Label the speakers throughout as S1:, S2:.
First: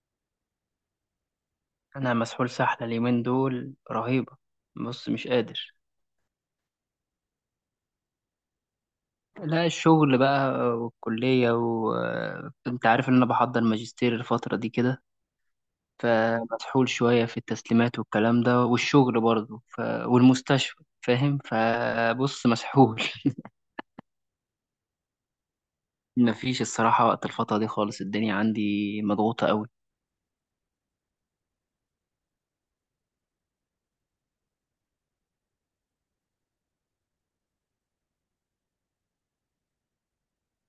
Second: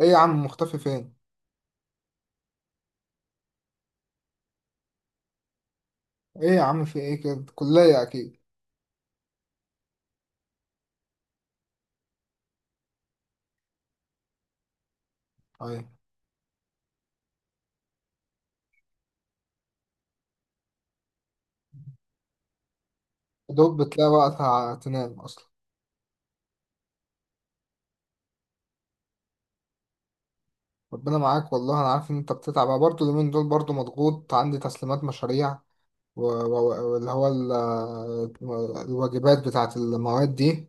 S1: ايه يا عم، مختفي فين؟
S2: انا مسحول سحله اليومين دول رهيبه. بص، مش قادر.
S1: ايه يا عم، في ايه كده؟ كلية اكيد؟
S2: لا، الشغل بقى والكليه، وانت عارف ان انا بحضر ماجستير الفتره دي كده.
S1: ايوه.
S2: فمسحول شويه في التسليمات والكلام ده والشغل برضه والمستشفى، فاهم؟ فبص، مسحول
S1: دوب بتلاقي وقتها تنام اصلا؟
S2: مفيش الصراحه وقت الفتره دي خالص، الدنيا عندي مضغوطه قوي.
S1: ربنا معاك، والله انا عارف ان انت بتتعب. أنا برضه اليومين دول برضه مضغوط، عندي تسليمات مشاريع و- و- واللي هو ال- الواجبات بتاعت المواد دي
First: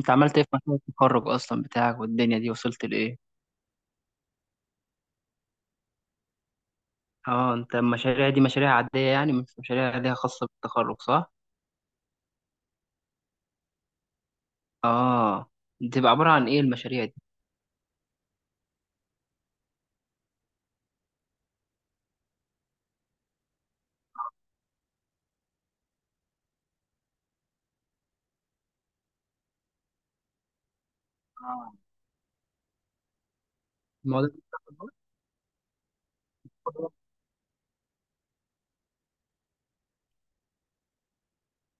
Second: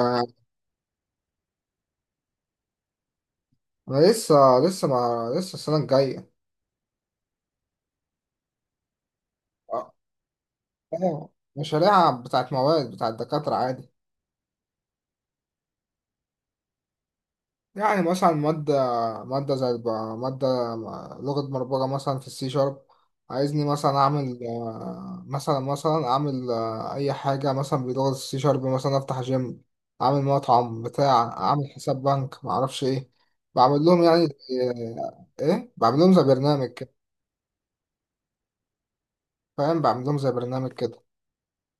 S2: انت عملت ايه في مشروع التخرج اصلا بتاعك؟ والدنيا دي وصلت لايه؟
S1: لسه لسه ما لسه السنة الجاية.
S2: اه انت المشاريع دي مشاريع عاديه، يعني مش مشاريع
S1: اه،
S2: عاديه خاصه بالتخرج،
S1: آه،
S2: صح؟
S1: مشاريع بتاعت مواد بتاعت دكاترة عادي.
S2: اه، بتبقى عبارة عن ايه المشاريع دي؟
S1: يعني مثلا مادة، مادة زي الب- مادة لغة برمجة مثلا في السي شارب. عايزني مثلا أعمل، مثلا، أعمل أي حاجة مثلا بلغة السي شارب، مثلا أفتح جيم، أعمل مطعم بتاع، أعمل
S2: آه.
S1: حساب بنك، معرفش إيه. بعمل لهم يعني.
S2: الموضوع
S1: إيه، بعمل لهم زي برنامج كده. فاهم؟ بعمل لهم زي برنامج كده.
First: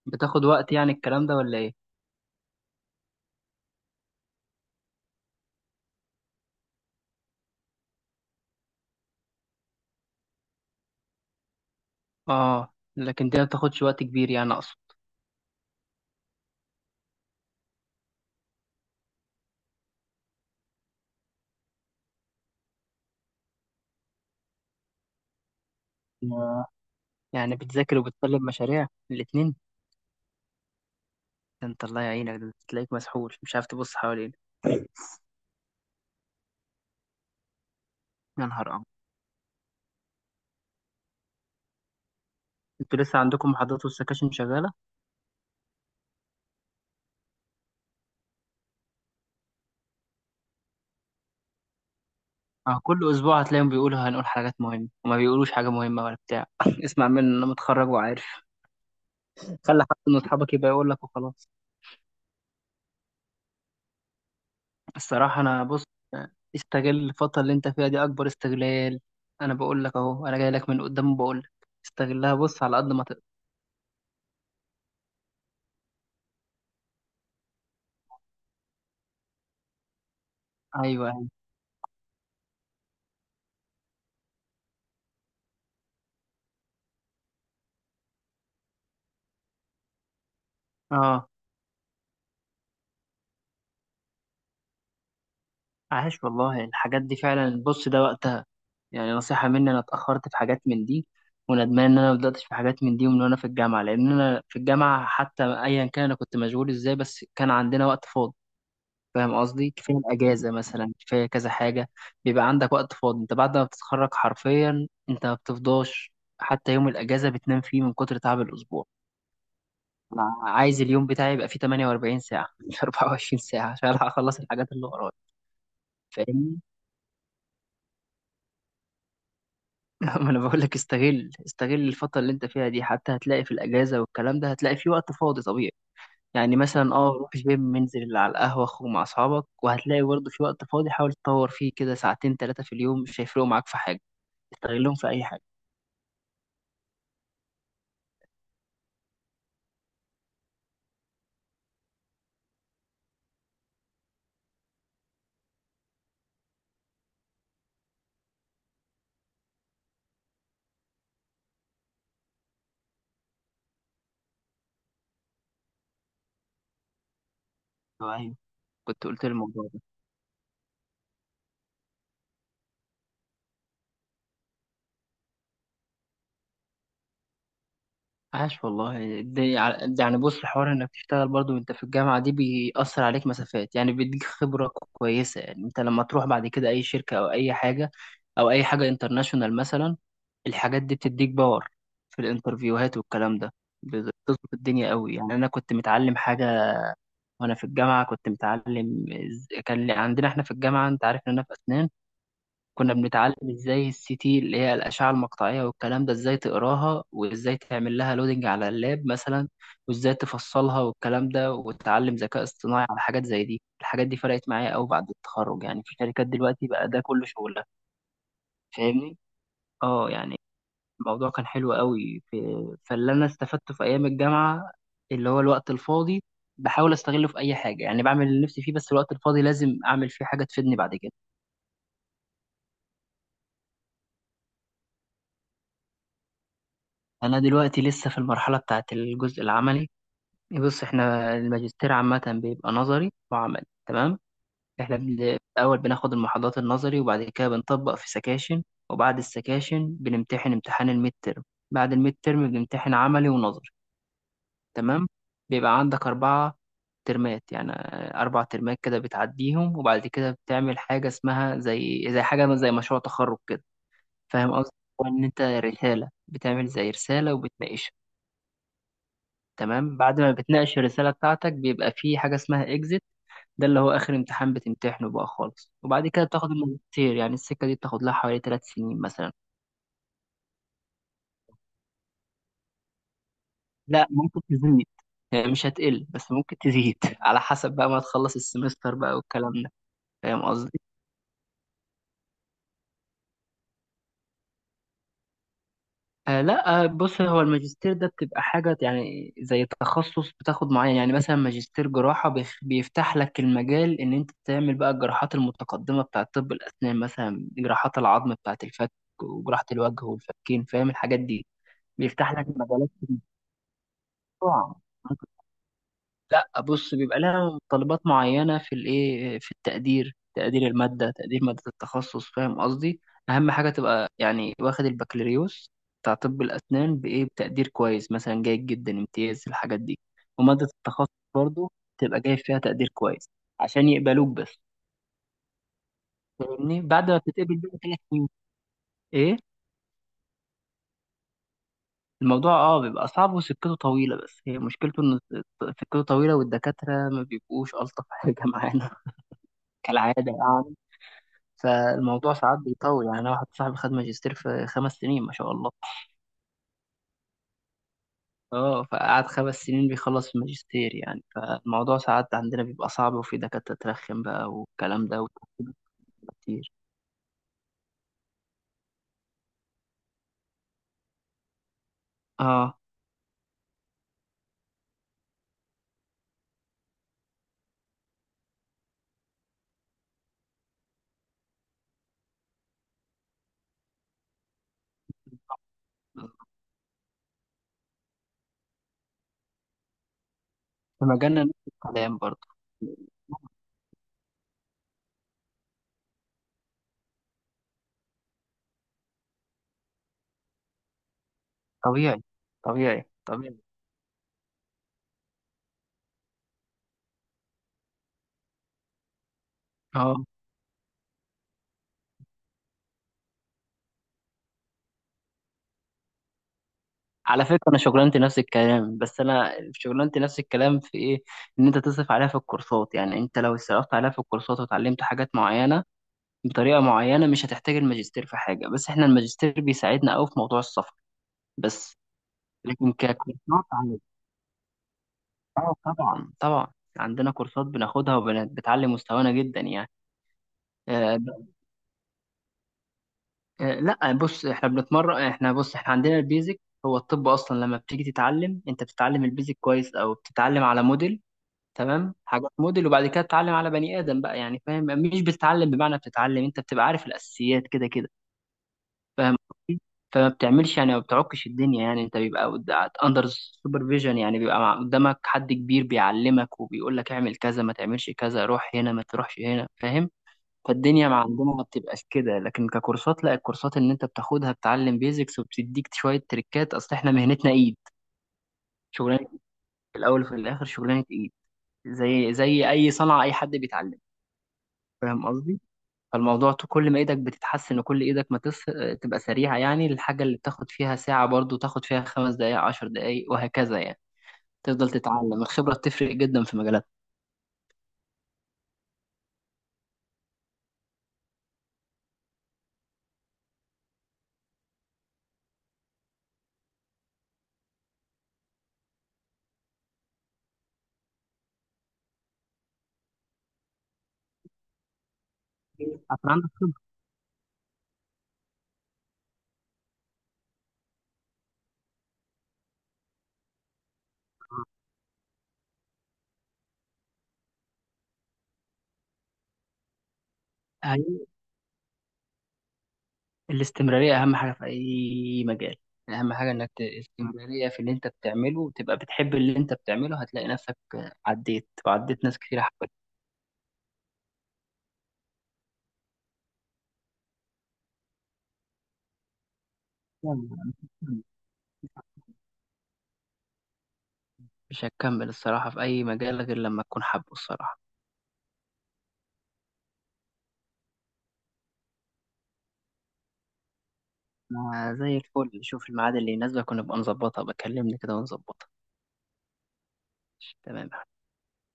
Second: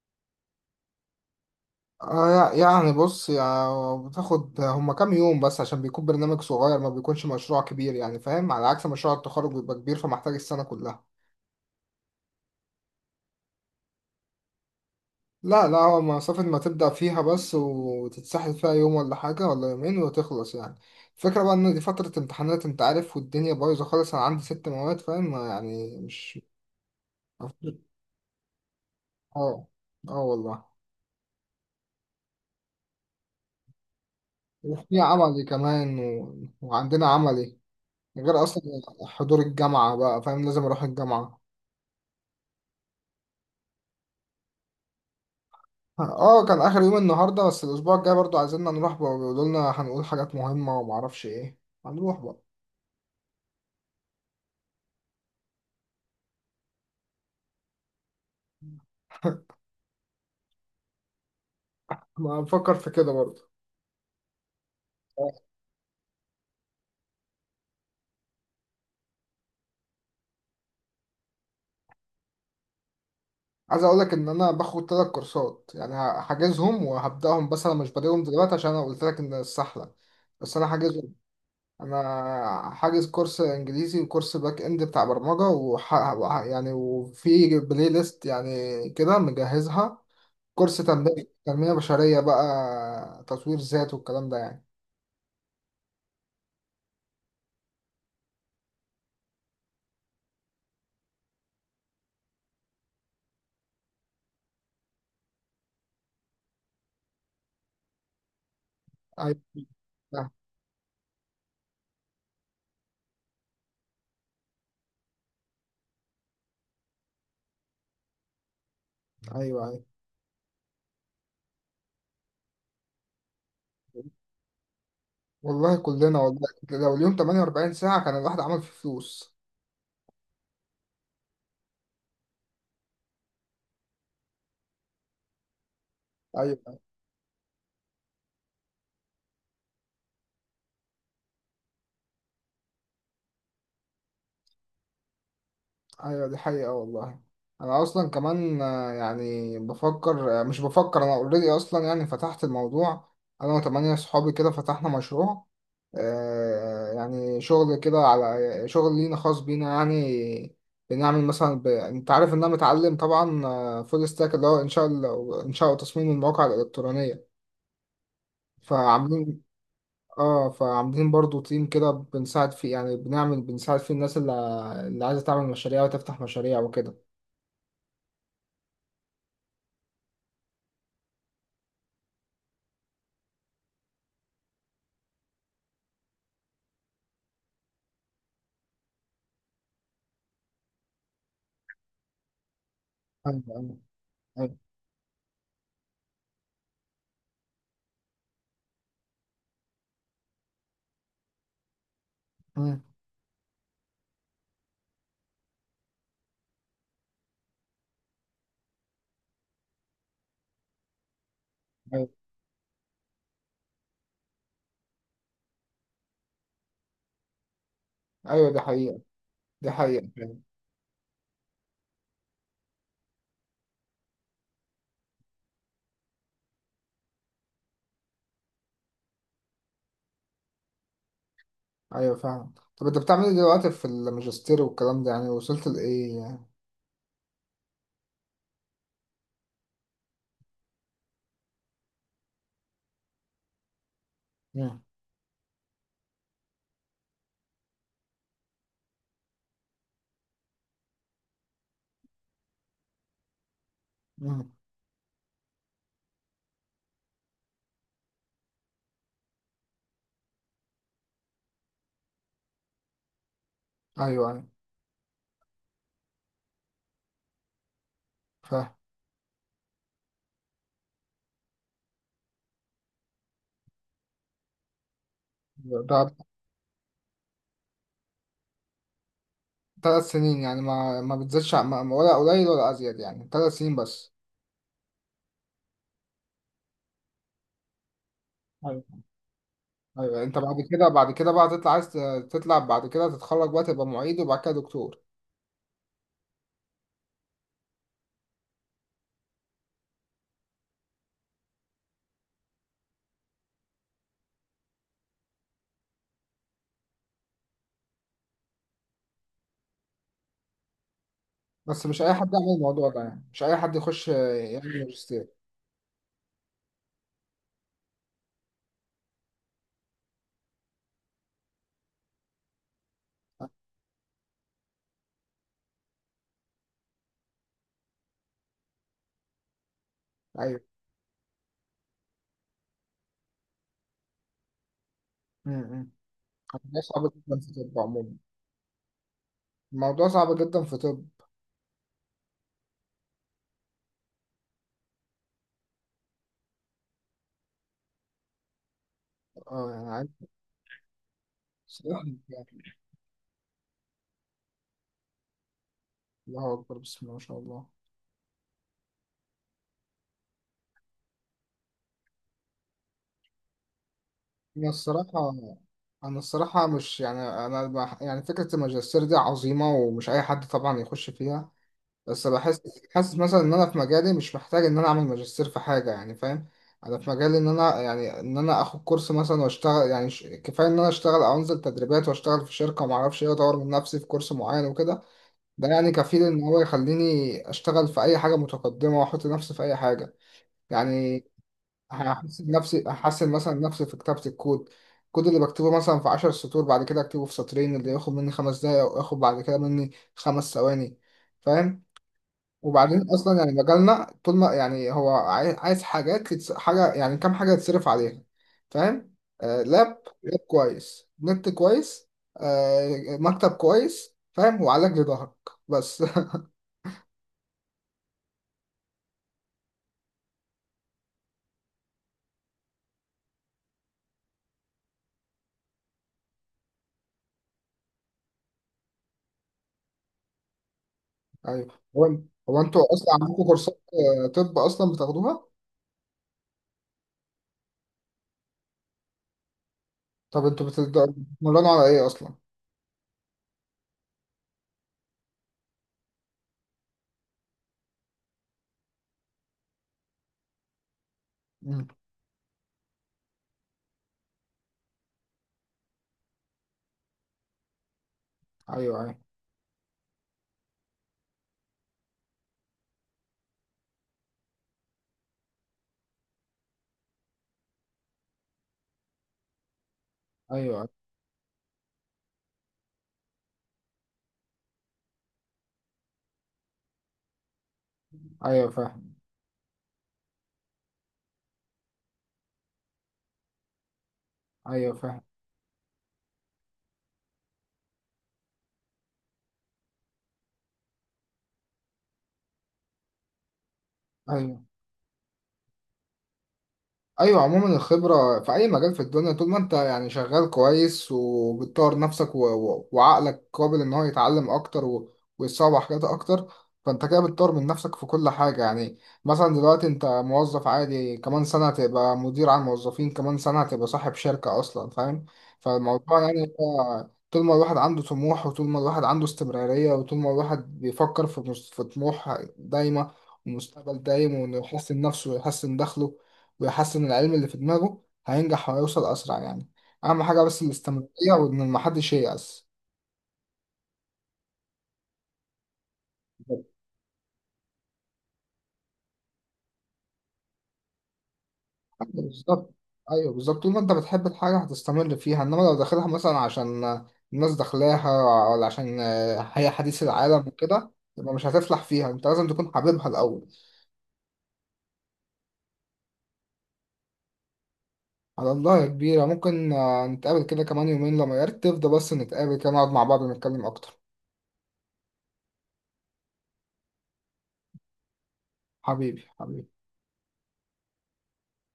S2: بتاخد وقت يعني الكلام ده ولا ايه؟
S1: آه يعني بص، يعني بتاخد هما كام يوم بس، عشان بيكون برنامج صغير ما بيكونش مشروع كبير، يعني فاهم؟ على عكس مشروع التخرج بيبقى كبير، فمحتاج السنة كلها.
S2: اه لكن دي ما بتاخدش وقت كبير، يعني اقصد
S1: لا لا، هو مسافة ما تبدأ فيها بس وتتسحل فيها يوم ولا حاجة ولا يومين وتخلص يعني. الفكرة بقى إن دي فترة امتحانات أنت عارف، والدنيا بايظة خالص. أنا عندي 6 مواد فاهم، يعني مش...
S2: يا- يعني بتذاكر وبتسلم مشاريع الاتنين؟
S1: اه. اه والله.
S2: ده انت الله يعينك، ده تلاقيك مسحول مش عارف تبص حواليك.
S1: وفي عملي كمان، وعندنا عملي، غير
S2: يا
S1: أصلا
S2: نهار أبيض!
S1: حضور الجامعة بقى فاهم، لازم أروح الجامعة.
S2: انتوا لسه عندكم محاضرات والسكاشن شغالة؟
S1: اه كان اخر يوم النهارده، بس الاسبوع الجاي برضو عايزيننا نروح بقى، بيقولوا لنا هنقول حاجات مهمه ومعرفش ايه. هنروح بقى.
S2: اه، كل أسبوع هتلاقيهم بيقولوا هنقول حاجات مهمة وما بيقولوش حاجة مهمة ولا بتاع اسمع مني أنا متخرج وعارف. خلي حد من أصحابك يبقى يقول لك وخلاص.
S1: ما بفكر في كده برضو.
S2: الصراحة أنا، بص، استغل الفترة اللي أنت فيها دي أكبر استغلال. أنا بقول لك أهو، أنا جاي لك من قدام وبقول لك استغلها، بص على قد ما تقدر.
S1: عايز اقول لك ان انا باخد 3 كورسات يعني، هحجزهم وهبداهم، بس انا مش بادئهم دلوقتي عشان انا قلت لك ان السحله. بس انا
S2: أيوه
S1: حاجزهم.
S2: أيوه،
S1: انا حاجز كورس انجليزي وكورس باك اند بتاع برمجه، يعني وفي بلاي ليست يعني كده مجهزها، كورس تنميه،
S2: أه.
S1: تنميه بشريه بقى، تطوير ذات والكلام ده يعني.
S2: عاش والله، الحاجات دي فعلا بص ده وقتها. يعني نصيحة مني، أنا اتأخرت في حاجات من دي وندمان إن أنا ما بدأتش في حاجات من دي ومن وأنا في الجامعة، لأن أنا في الجامعة حتى أيا كان أنا كنت مشغول إزاي، بس كان عندنا وقت فاضي. فاهم
S1: ايوه
S2: قصدي؟ كفايه
S1: صح.
S2: الاجازه مثلا، كفايه كذا حاجه. بيبقى عندك وقت فاضي. انت بعد ما بتتخرج حرفيا انت ما بتفضاش، حتى يوم الاجازه بتنام فيه من كتر تعب الاسبوع.
S1: ايوه ايوه،
S2: انا عايز اليوم بتاعي يبقى فيه 48 ساعه مش 24 ساعه عشان ألحق اخلص الحاجات اللي ورايا.
S1: والله كلنا، والله
S2: فاهمني؟
S1: لو اليوم 48 ساعة كان الواحد عمل فيه فلوس.
S2: ما انا بقول لك، استغل استغل الفتره اللي انت فيها دي. حتى هتلاقي في الاجازه والكلام ده هتلاقي فيه وقت فاضي طبيعي. يعني
S1: ايوه
S2: مثلا، اه، روح جيم، انزل على القهوه، اخرج مع اصحابك، وهتلاقي برضه في وقت فاضي حاول تطور فيه كده. 2 أو 3 ساعات في اليوم مش هيفرقوا معاك في حاجه. استغلهم في اي حاجه.
S1: ايوه، دي حقيقة والله. انا اصلا كمان يعني بفكر، مش بفكر، انا اوريدي اصلا، يعني فتحت الموضوع. انا وثمانية صحابي كده فتحنا مشروع، يعني شغل كده على شغل لينا خاص بينا يعني. بنعمل مثلا انت عارف ان انا متعلم طبعا فول ستاك، اللي هو انشاء، انشاء وتصميم المواقع الالكترونية.
S2: ايوه أيوه. كنت قلت لي
S1: فعاملين.
S2: الموضوع ده.
S1: اه فعاملين برضو تيم كده، بنساعد فيه يعني، بنعمل، بنساعد فيه الناس اللي عايزة تعمل مشاريع وتفتح مشاريع وكده.
S2: عاش والله، دي، يعني بص، الحوار انك تشتغل برضو وانت في الجامعه دي بيأثر عليك مسافات، يعني بيديك خبره كويسه. يعني انت لما تروح بعد كده اي شركه او اي حاجه، او اي حاجه انترناشونال مثلا، الحاجات دي بتديك باور في الانترفيوهات والكلام
S1: ايوه
S2: ده،
S1: ايوه
S2: بتظبط
S1: ايوه.
S2: الدنيا قوي. يعني انا كنت متعلم حاجه وانا في الجامعه، كنت متعلم عندنا احنا في الجامعه، انت عارف ان انا في اسنان،
S1: مم،
S2: كنا بنتعلم ازاي السي تي اللي هي الأشعة المقطعية والكلام ده، ازاي تقراها وازاي تعمل لها لودنج على اللاب مثلا، وازاي تفصلها والكلام ده،
S1: ايوه
S2: وتتعلم ذكاء اصطناعي على حاجات زي دي. الحاجات دي فرقت معايا قوي بعد التخرج. يعني في شركات دلوقتي بقى ده كله شغلها.
S1: ايوه دي حقيقة.
S2: فاهمني؟
S1: دي حقيقة
S2: اه، يعني
S1: فعلا.
S2: الموضوع كان حلو قوي في، فاللي انا استفدته في ايام الجامعة اللي هو الوقت الفاضي، بحاول استغله في اي حاجة. يعني بعمل اللي نفسي فيه، بس الوقت الفاضي لازم اعمل فيه حاجة تفيدني بعد كده.
S1: ايوه فعلا. طب انت بتعمل ايه دلوقتي في الماجستير والكلام ده، يعني وصلت لايه يعني؟
S2: انا دلوقتي لسه في المرحلة بتاعت الجزء العملي. بص احنا الماجستير عامة بيبقى نظري وعملي، تمام؟
S1: مم،
S2: احنا الأول بناخد المحاضرات النظري، وبعد كده بنطبق في سكاشن، وبعد السكاشن بنمتحن امتحان الميد ترم، بعد الميد ترم بنمتحن عملي ونظري.
S1: مم،
S2: تمام. بيبقى عندك 4 ترمات يعني، 4 ترمات كده بتعديهم، وبعد كده بتعمل حاجة اسمها زي زي حاجة زي مشروع تخرج كده.
S1: ايوه ايوه
S2: فاهم قصدي؟ هو إن أنت رسالة بتعمل زي رسالة وبتناقشها.
S1: فاهم.
S2: تمام؟ بعد ما بتناقش الرسالة بتاعتك بيبقى في حاجة اسمها إكزيت، ده اللي هو آخر امتحان بتمتحنه بقى خالص،
S1: ده
S2: وبعد كده بتاخد الماجستير. يعني السكة دي بتاخد لها حوالي 3 سنين مثلا.
S1: 3 سنين يعني، ما بتزيدش ولا قليل ولا ازيد، يعني 3 سنين
S2: لا
S1: بس.
S2: ممكن تزيد، يعني مش هتقل بس ممكن تزيد على حسب بقى ما تخلص
S1: ايوه
S2: السمستر بقى والكلام ده.
S1: ايوه. انت
S2: فاهم
S1: بعد
S2: قصدي؟
S1: كده بعد كده بقى تطلع، عايز تطلع بعد كده تتخرج بقى تبقى معيد وبعد كده دكتور.
S2: آه لا، بص هو الماجستير ده بتبقى حاجة يعني زي تخصص بتاخد معين. يعني مثلا ماجستير جراحة بيفتح لك المجال إن أنت تعمل بقى الجراحات المتقدمة بتاعة طب الأسنان مثلا، جراحات العظم بتاعة الفك وجراحة الوجه والفكين، فاهم الحاجات دي؟
S1: بس مش اي
S2: بيفتح
S1: حد
S2: لك
S1: يعمل الموضوع
S2: مجالات.
S1: ده، يعني مش اي حد يخش
S2: طبعا.
S1: يعمل ماجستير.
S2: لا بص، بيبقى لها طلبات معينة في الايه، في التقدير، تقدير المادة، تقدير مادة التخصص، فاهم قصدي؟ أهم حاجة تبقى يعني واخد البكالوريوس بتاع طب الأسنان بإيه، بتقدير كويس مثلا، جيد جدا، امتياز، الحاجات دي.
S1: ايوه.
S2: ومادة التخصص برضو تبقى جايب فيها تقدير كويس عشان يقبلوك بس.
S1: امم.
S2: فاهمني؟
S1: الموضوع
S2: بعد
S1: صعب
S2: ما
S1: جدا
S2: بتتقبل
S1: في
S2: بقى
S1: طب
S2: ثلاث
S1: عموما.
S2: سنين إيه؟
S1: الموضوع صعب جدا في طب.
S2: الموضوع اه بيبقى صعب وسكته طويلة، بس هي مشكلته إن سكته طويلة، والدكاترة ما بيبقوش ألطف حاجة معانا،
S1: اه يعني عايز...
S2: كالعادة يعني.
S1: صراحة
S2: فالموضوع ساعات
S1: يعني،
S2: بيطول. يعني أنا واحد صاحبي خد ماجستير في 5 سنين، ما شاء الله.
S1: الله اكبر، بسم الله ما شاء الله.
S2: اه فقعد 5 سنين بيخلص الماجستير يعني. فالموضوع ساعات عندنا بيبقى صعب، وفي دكاترة ترخم بقى
S1: انا
S2: والكلام ده
S1: الصراحه،
S2: وتعقيد
S1: انا الصراحه
S2: كتير.
S1: مش يعني انا يعني فكره الماجستير دي عظيمه، ومش اي حد طبعا يخش فيها. بس بحس،
S2: اه،
S1: حاسس مثلا ان انا في مجالي مش محتاج ان انا اعمل ماجستير في حاجه يعني فاهم. انا في مجالي ان انا يعني ان انا اخد كورس مثلا واشتغل يعني كفايه ان انا اشتغل او انزل تدريبات واشتغل في شركه وما اعرفش ايه، اطور من نفسي في كورس معين وكده. ده يعني كفيل ان هو يخليني اشتغل في اي حاجه متقدمه، واحط نفسي في اي حاجه
S2: في
S1: يعني.
S2: مجالنا نفس الكلام برضه.
S1: هحسن نفسي، احسن مثلا نفسي في كتابه الكود، الكود اللي بكتبه مثلا في 10 سطور بعد كده اكتبه في سطرين، اللي ياخد مني 5 دقايق وياخد بعد كده مني 5 ثواني، فاهم.
S2: طبيعي
S1: وبعدين
S2: طبيعي
S1: اصلا يعني
S2: طبيعي.
S1: مجالنا طول ما يعني هو عايز حاجات، حاجه يعني كام حاجه يتصرف عليها، فاهم. آه لاب
S2: اه،
S1: لاب كويس، نت كويس، آه مكتب كويس فاهم، وعلاج لظهرك بس.
S2: على فكرة أنا شغلانتي نفس الكلام، بس أنا شغلانتي نفس الكلام في إيه؟ إن أنت تصرف عليها في الكورسات. يعني أنت لو صرفت عليها في الكورسات وتعلمت حاجات معينة بطريقه معينه، مش هتحتاج الماجستير في حاجه. بس احنا الماجستير بيساعدنا قوي في موضوع السفر
S1: ايوه
S2: بس.
S1: هو. هو انتوا
S2: لكن
S1: اصلا عندكم
S2: ككورسات
S1: كورسات؟ طب اصلا بتاخدوها؟
S2: اه طبعا طبعا، عندنا كورسات بناخدها وبتعلي مستوانا جدا يعني.
S1: طب انتوا
S2: آه ب-
S1: بتتمرنوا على ايه اصلا؟
S2: آه لا بص، احنا بنتمرن، احنا بص احنا عندنا البيزك. هو الطب اصلا لما بتيجي تتعلم، انت بتتعلم البيزك كويس او بتتعلم على موديل.
S1: مم.
S2: تمام؟ حاجات موديل، وبعد كده بتتعلم على بني ادم بقى، يعني فاهم؟ مش بتتعلم بمعنى بتتعلم، انت بتبقى عارف الاساسيات كده كده.
S1: ايوه ايوه.
S2: فاهم قصدي؟ فما بتعملش يعني، ما بتعكش الدنيا يعني. انت بيبقى اندر سوبرفيجن، يعني بيبقى قدامك حد كبير بيعلمك وبيقول لك اعمل كذا، ما تعملش كذا، روح هنا، ما تروحش هنا، فاهم؟
S1: ايوه
S2: فالدنيا مع عندنا ما بتبقاش كده. لكن ككورسات، لا، الكورسات اللي انت بتاخدها بتعلم بيزكس وبتديك شوية تريكات. اصل احنا مهنتنا ايد،
S1: ايوه فاهم.
S2: شغلانة. في الاول وفي الاخر شغلانة ايد، زي زي اي صنعة اي حد بيتعلم،
S1: ايوه فاهم.
S2: فاهم قصدي؟ فالموضوع كل ما ايدك بتتحسن، وكل ايدك ما تص... تبقى سريعة، يعني الحاجة اللي بتاخد فيها ساعة برضو تاخد فيها 5 دقايق، 10 دقايق، وهكذا يعني.
S1: ايوه
S2: تفضل تتعلم، الخبرة بتفرق جدا في مجالات.
S1: ايوه عموما الخبره في اي مجال في الدنيا، طول ما انت يعني شغال كويس وبتطور نفسك وعقلك قابل ان هو يتعلم اكتر، ويتصور حاجات اكتر، فانت كده بتطور من نفسك في كل حاجه يعني. مثلا دلوقتي انت موظف عادي، كمان سنه هتبقى مدير على الموظفين، كمان سنه هتبقى صاحب شركه اصلا فاهم. فالموضوع
S2: أصلاً عندك
S1: يعني هو طول ما الواحد عنده طموح، وطول ما الواحد عنده استمراريه، وطول ما الواحد بيفكر في في طموح دايمه ومستقبل دايم، وانه يحسن نفسه ويحسن دخله ويحسن العلم اللي في دماغه، هينجح وهيوصل أسرع يعني. أهم حاجة بس
S2: أهم-
S1: الاستمرارية، وإن محدش ييأس.
S2: الاستمرارية أهم حاجة في أي مجال. أهم حاجة
S1: أيوة
S2: إنك استمرارية في اللي أنت بتعمله، وتبقى بتحب اللي أنت بتعمله، هتلاقي نفسك عديت وعديت ناس كتير
S1: بالظبط.
S2: حبت.
S1: أيوه بالظبط، طول ما أنت بتحب الحاجة هتستمر فيها، إنما لو داخلها مثلا عشان الناس داخلاها، ولا عشان هي حديث العالم وكده، يبقى مش هتفلح فيها. أنت لازم تكون حاببها الأول.
S2: مش هتكمل الصراحة في أي مجال غير لما تكون حابه الصراحة.
S1: على الله يا كبيرة. ممكن نتقابل كده كمان يومين لما يرتب ده، بس نتقابل كده نقعد مع بعض ونتكلم أكتر.
S2: ما زي الفل، شوف الميعاد اللي يناسبك ونبقى نظبطها، بكلمني كده ونظبطها.
S1: حبيبي حبيبي.
S2: تمام.